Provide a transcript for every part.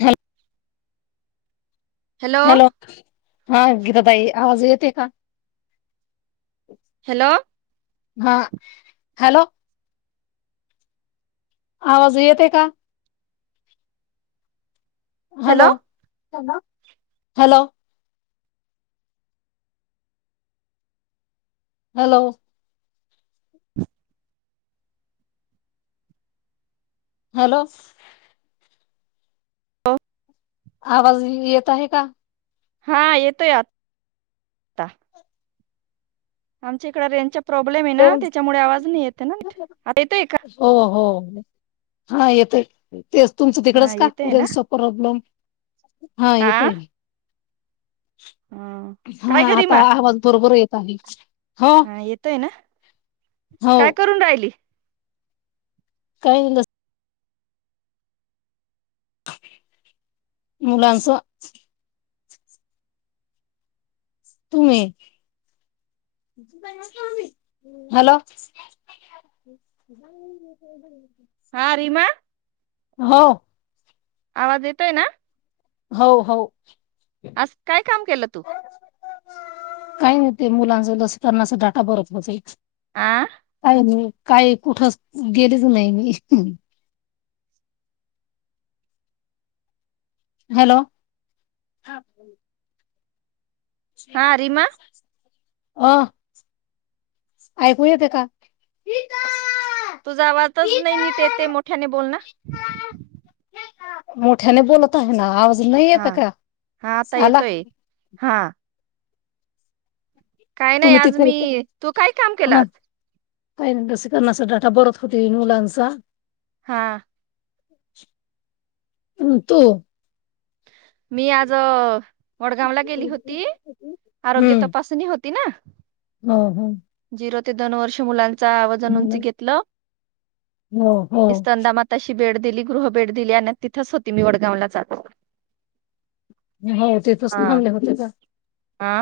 Thank you hello हा गिर बाई आवाज येतेय का? हॅलो- हा हॅलो- आवाज येतेय का? हॅलो ह हॅलो हॅलो हॅलो हो आवाज येत आहे का? हा येतोय आ आता आमच्या इकडं रेंजचे प्रॉब्लेम आहे ना त्याच्यामुळे आवाज नाही येते ना आता येतो का? हो हो हा येतोय. तेच तुमचं तिकडच हा का येतोय ना रेंज प्रॉब्लेम हा येतय आहे. ह हा काय ग आता रीमा आवाज बरोबर येत... [unintelligible] हा येतोय ना हो काय करून राहिली. काय नाही बस- मूलाच! तुम्ही हॅलो. हा रीमा. हो आवाज येतोय ना? हो हो आज काय काम केलं तु काही नाही ते मुलांच लस करणाच डाटा भरत होते. आ काय नाही. काही कुठच गेलेच नाही मी- हॅलो, हा [unintelligible] रीमा अ ऐकू येते का? तुझा आवाजच नाही नीट येते मोठ्याने बोलना! मोठ्याने बोलत आहे ना! नाही येत का हा आता येतोय हा काय नाही तुम्ही आज तिथे मी येत. तू काय काम हा केलस. काही लसीकरणाचा डाटा भरत होते मुलांचा. हा तु मी आज- वडगाव ला गेली होती आरोग्य हम्म तपासणी होती. होती ना, हम हम् झिरो ते दोन वर्ष मुलां चा आवाजानुंच घेतलं. हो हो. स्तनदा माताशी बेड दिली गृहभेट दिली आणि तिथंच होती मी वडगावलाच आज. हो तेथच थांबले होते का? आ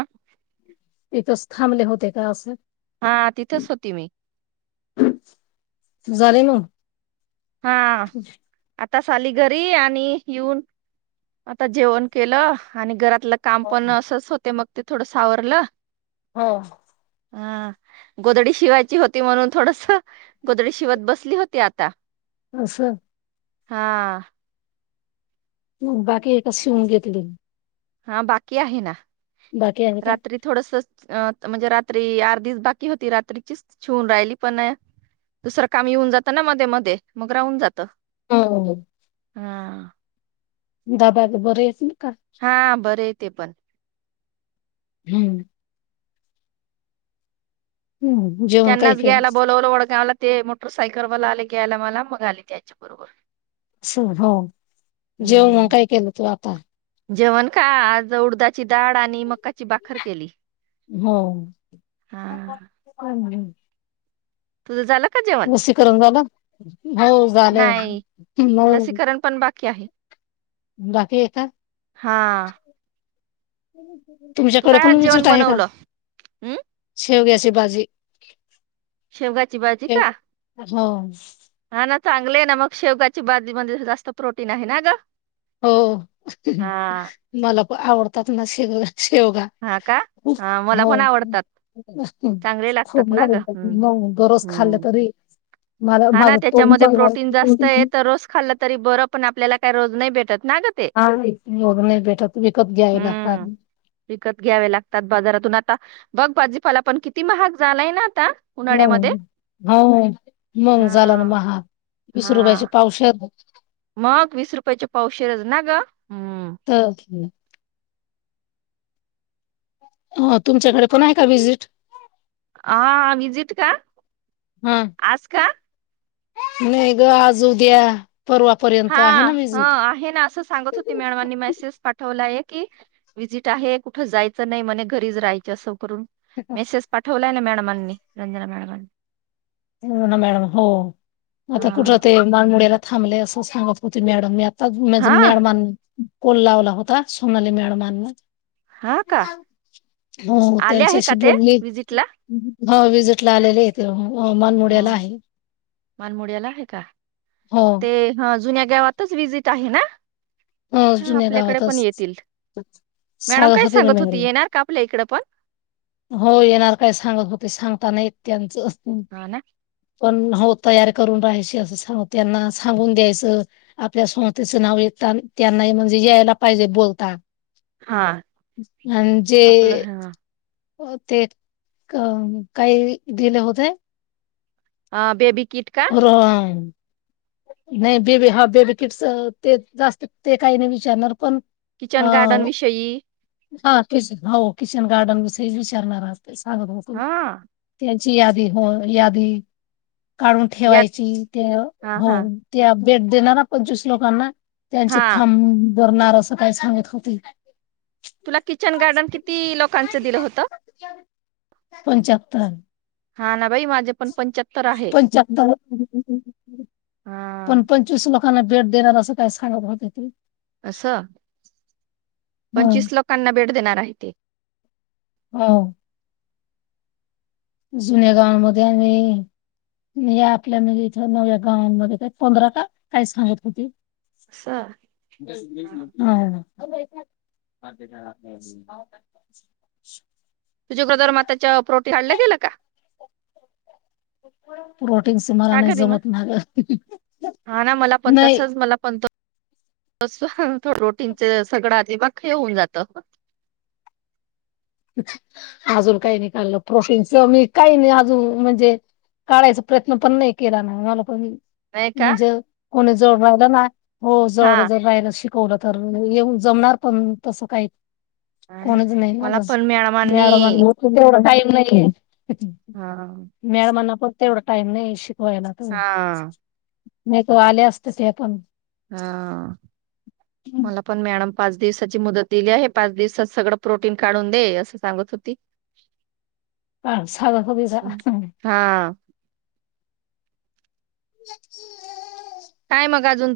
तिथंच थांबले होते का असं? हा तिथंच होती मी. झाले मग हा आ.. ताच आली घरी आणि येऊन आता जेवण केलं. आणि घरात लं काम पण असच होते मग. ते थोडंस आवरलं. हा. हा गोदडी शिवायची होती म्हणून थोडंसं गोदडी शिवत बसली होती आता. असं हा. तु बाकी एकच शिवून घेतली हा बाकी आहे ना. बाकी आहे का रात्री थोडसं अ म्हणजे रात्री आर्धीच बाकी होती रात्रीचीच शिवून राहिली, पण दुसरं काम येऊन जात ना मध्ये मध्ये मग राहून जातं. हो हो हो. हा. दादा ग बर यासणी हा बरे आहेत ते पण [unintelligible] हम्म जेवण काय त्यांनाच केलं घ्यायला बोलावलं वडगावला ते मोटरसायकल वर आले. ग्यायला मला मग आली त्याच्याबरोबर हो जेव मग हम्म. काय केलं तू आता जेवण का आज उडदाची डाळ आणि मकाची बाखर केली. हो. हा. तुझं झालं का जेवण? लसीकरण झालं? हो झालं हो की आहे. बाकी य का हा. हम् तू तुमच्याकडे काय पण आज जेवण विजत आहे का बनवलं? हम्म के हो ग्या स बाजी शेवगाची बाजी का हो हा ना चांगले आहे ना मग शेवगाची बाजीमध्ये जास्त प्रोटीन आहे ना ग हो हा. मला पण आवडतात ना शिग शेवगा हा का? हा मला हो पण आवडतात चांगले खूप लागतात ना ग. हम्म. म गररोज खाल्लं हम्म तरी मला हा ना माझं तोंड त्याच्यामध्ये पडणार प्रोटीन जास्त आहे तर रोस खाल्ला तरी बरं पण आप आपल्याला काही रोज नाही भेटत ना ग ते हा एवढं नाही भेटत विकत घ्यावे हम्म लागतात विकत घ्यावे लागतात बाजारातून आता बगबाजीपाला पण किती महाग झालाय ना आता हो उन्हाळ्यामध्ये हा मंग झाला ना हा महा वीस हा रुपयाच्या पावशात मग वीस रुपयाच्या पावशरज ना ग हो अ तुमच्याकडे पण आहे का व्हजिट हा अभजिित का हा आज का नाही ग आज उ द्या हा ह आहे ना असं सांगत होती मॅडमांनी मेसेज पाठवला एक की विजिट आहे कुठं जायचं नाही म्हणे घरीच राहायच अस मेसेज पाठवले कल्याण मॅडमनी रंजना मॅडमनी ना मॅडम हो आता कुठ हा ते मान मुडीला थांबले असं सांगत होते मॅडम मी म्हज हा मेळ मान कोल लावला होता सोनाली मॅळमांना हा का हो आले आहे त्यांच्याशी का ते बोलली विजिटला हो वि्हजिट ला आलेले येतेून ह मानमोड्याला आहे का हो ते ह जुन्या गावातच वजिट आहे ना हो हा, जुन्या आपल्याकडे पण गावातच येतील मॅडम सांगत काय होते ना होती बेंगलूर येणार का आपल्या इकडे पण हो येणार काय सांगत होते सांगता नाही त्यांचं ह हा ना पण होत तयार करून राहाय असं सांग त्यांना सांगून द्यायचं आपल्या स्मतेचं नाव यता त्यांनाही म्हणजे यायला पाहिजे बोलता हा म्हांजे आपलं हा हो ते काही दिले होते हा बेबी किट का होर नाही बेबी हा बेबी किट्स ते जास्त ते काही नाही विचारणार पण किचन गार्डन विषयी ह किच हो किचन गार्डन विष विचारणार साग भाक हा त्या ची यादी हो यादी काढून या ठेवायची त्या हा हो हा त्या बेट दे ना ना पंचवीस लोकांना त्यांची हा फां दरणार असं काय सांगत होती तुला किचन गार्डन किती लोकांच दिलं होत? हा ना बाई माझे पण पंच्याहत्तर आहे पंच्याहतर हा पण पंचवीस म दोकांना बेट देणार असं काय सांगत होते ते अस हो पंचवीस लोकांना बेट देणार आहे ते ह. जुन्या गावांमध्ये आणि या आपल्या म्हे इथ नव्या गावांमध्ये का पंधरा का काही सांगत होते? असं हा. [unintelligible] तुझ्या ब्रदर माताच्या प्रोटी हाडल्या गेलं का? प्रोटीन स मला का नाही घरी मग जमत ना ग नाही. तस. रोटीं सगडळा ते बाखेऊन जात. अजून काही नाही काललं प्रोफिनच मी काही नाही अजून म्हणजे काढायचा प्रयत्न पण नाही केला ना मला पण - नाही - का म्हणजे कोणच - - [unintelligible] हो हा जोड [unintelligible] ना शिक वलं तर येऊ जमणार पण तसं काय - - हा ना कोणीच नाही नाग मला अजु - पण - मॅडमांनी मॅडम [unintelligible] नाही. हा मॅळ मना पण - - तेवढ टाईम नाही शि - - कवायला [unintelligible] हा नाही तो आले असततेस [unintelligible] हा. मला पण मॅडम - - पाच दिवसाची मुदत दिली आहे. पाच दिवसात सगळं प्रोटीन काढून दे असं सांगत होती. आ साधा कपी [unintelligible] जा हम्म. हा [unintelligible]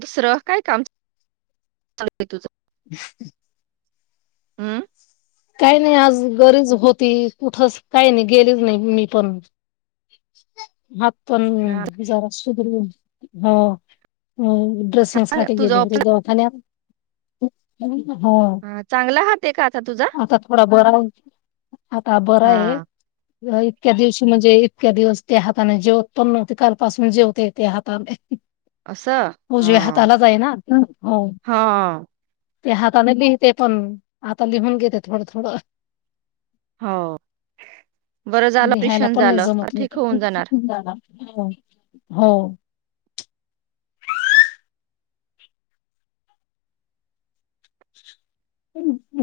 दुसर काय काम असत ग तुझं - - [unintelligible] हम्म. काही नाही आज घरीच होती कुठच काही नाही गेलीच नाही मी पण हा - - पण हा [unintelligible] हो. हं. ड्रेसिंग चांग- साठी तुझा गेले ऑप्शन तिथे एकाने [unintelligible] ह चांगला हात का आता तुझा आता थोडा बरा आता बर आहे हा इतक्या दिवशी म्हणजे इतक्या दिवस त्या हाताने जेवत पण नव्हते काल पासून जेवते त्या हाताने असं उजव हा हाताला आहे ना हो हा ते हाताने लिहते पण आता लिहून घेतल थोडं थोडं हो बरं झालं लिहायला ऑपरेशन पण नाही झालं आता जमत हो ठीक होऊन जाणार बहुतेक हो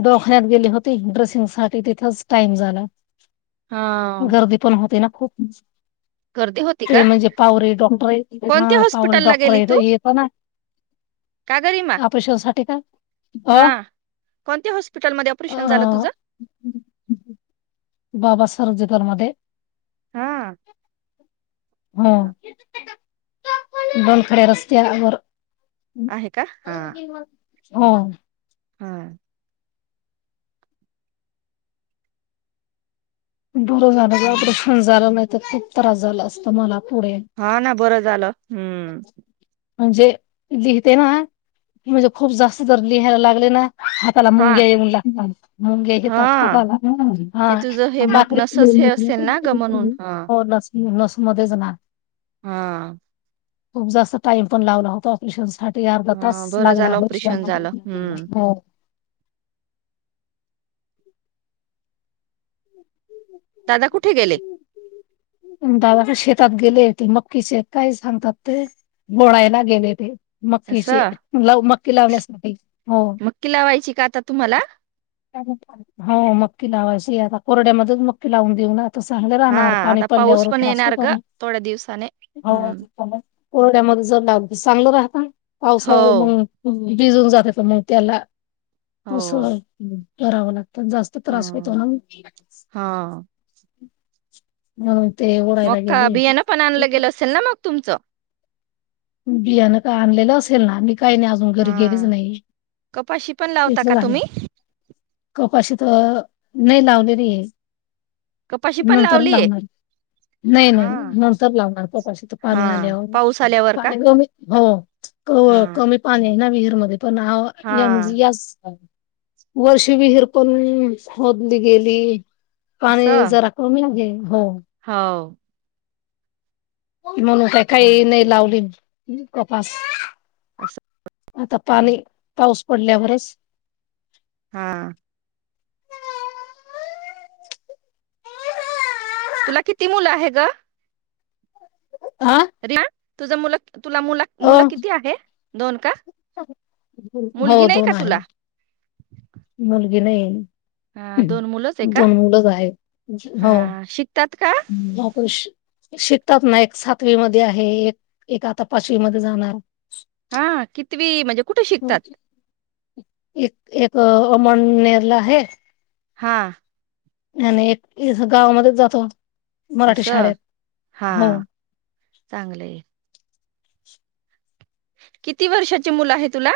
दवाखान्यात गेली होती ड्रेसिंग साठी तिथंच टाइम झाला हा गर्दी पण होती ना खूप ह् गर्दी होती का? ते म्हणजे पवार डॉक्टर कोणत्या आहे पवार हॉस्पिटलला डॉक्टर गेली तू? येता ना ऑपरेशन साठी का हा कोणत्या हॉस्पिटल मध्ये अ ऑपरेशन झालं तुझ जमध्येध्ये [unintelligible] हा हा बोलखड्या रस्त्यावर आहे का हा. हो. हम्म. बरं झालं बाई हं. ऑपरेशन झाल नाहीत खू त्रास झाला असतां मला. पुढे हा ना बरं झालं हम्म. म्हणजे लिहते ना म्हणजे खूप जास्त तर लिहायला लागले ना हाताला हां. मुंगे येऊन लागतात मुंगे येतात हां. हाताला हम्म ते हां. तुझं हे मग नसच हे असेल ना गं म्हणून. [unintelligible] हो नस मध्येच ना. हम्म खूप जास्त टाइम पण लावला होता ऑपरेशनसा ते अर्धा तास हां. बरं लागला झालं ऑपरेशन झालं. हं. [unintelligible] हो. दादा कुठे गेले? [unintelligible] दादा का शेतात गेले ते मक्कीच काय सांगतात ते, बोळायला गेले ते. मक्कीचे असं. लव मक्की लावण्यासाठी हो. मक्की लावायची का आता तुम्हाला? [unintelligible] हो मक्की लावायच. [unintelligible] कोरड्यामधून मक्की लावून देऊ ना. तस चांगल राहणार, हां. पाणी आता पाऊस पडल्यावर पण त्रास येणार गं होतो. थोड्या दिवसाने. हा ओ हं. कोरड्यामध्ये जर लाव चांगलं राहता हो. पावसा [unintelligible] भिजून जातायच मग त्याला हो. असं. करावला ला त जास्त त्रास होतो हां. ना म. हां. हम्म्म. मक्का बियाणं पण आणलं गेल असेल ना मग तुमचं? बियाणं का आणलेलं असेल ना मी काही नाही अजून घरी गेलीच हा. नाही. कपाशी पण लावता इथच का हाये तुम्ही? कपाशी त नई लावलेलीय. कपाशी पण नंतर लावलीये? लावणार नाही नाही हा. नंतर लावणार कपाशी त पाणी हा. आल्यावर. पाऊस आल्यावर का? [unintelligible] हो हा. क कमी पाणी [unintelligible] विहिरमध्ये. पण हाव हा. [unintelligible] वर्ष विहीर [unintelligible] खोदली गेली. पाणी असं? जरा कमी आहे [unintelligible] हो. म्हणून काय काहीही हं. नाही लावली. [unintelligible] कपास. असं. आता पाणी -पाऊस- ओढल्यावरच. हा तुला किती मुल आहे ग? हा अरी वा तुझं मुलं- तुला मुला अ मुलं किती आहे? दोन का? मुलगी हो नाही का दोन आहे. तुला? मुलगी नाही. हा दोन मुलंच आहे का? दोन मुलंच आहेत हो हा. शिकतात का? ऑपरेश शिकतात ना, एक सातवीमध्येआहे, एक, एक आता पाचवीमध्ये जाणार. हा कीती ती म्हणजे कुठे हम्म. शिकतात? एक एक अमळनेरला आहे. हा. आणि एक ईथ गावामध्येच जातो. मराठी अस? शाळेत हा हो चांगलय. किती वर्षाची मुलं आहे तुला?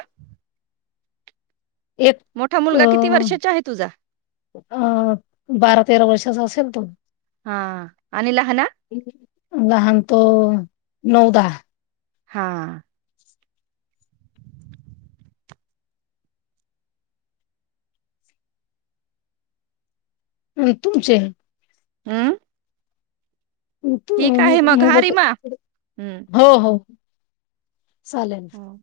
एक मोठा अ मुलगा किती वर्षाचा आहे तुझा? -अ बारा तेरा वर्षाचा असेल तो. हा आणि लहाना लहान तो नऊ, दहा. हा. तुमचे- अंम्म? हा तुम्ही रीमा हम्म [unintelligible] हो हो चालेन. हो.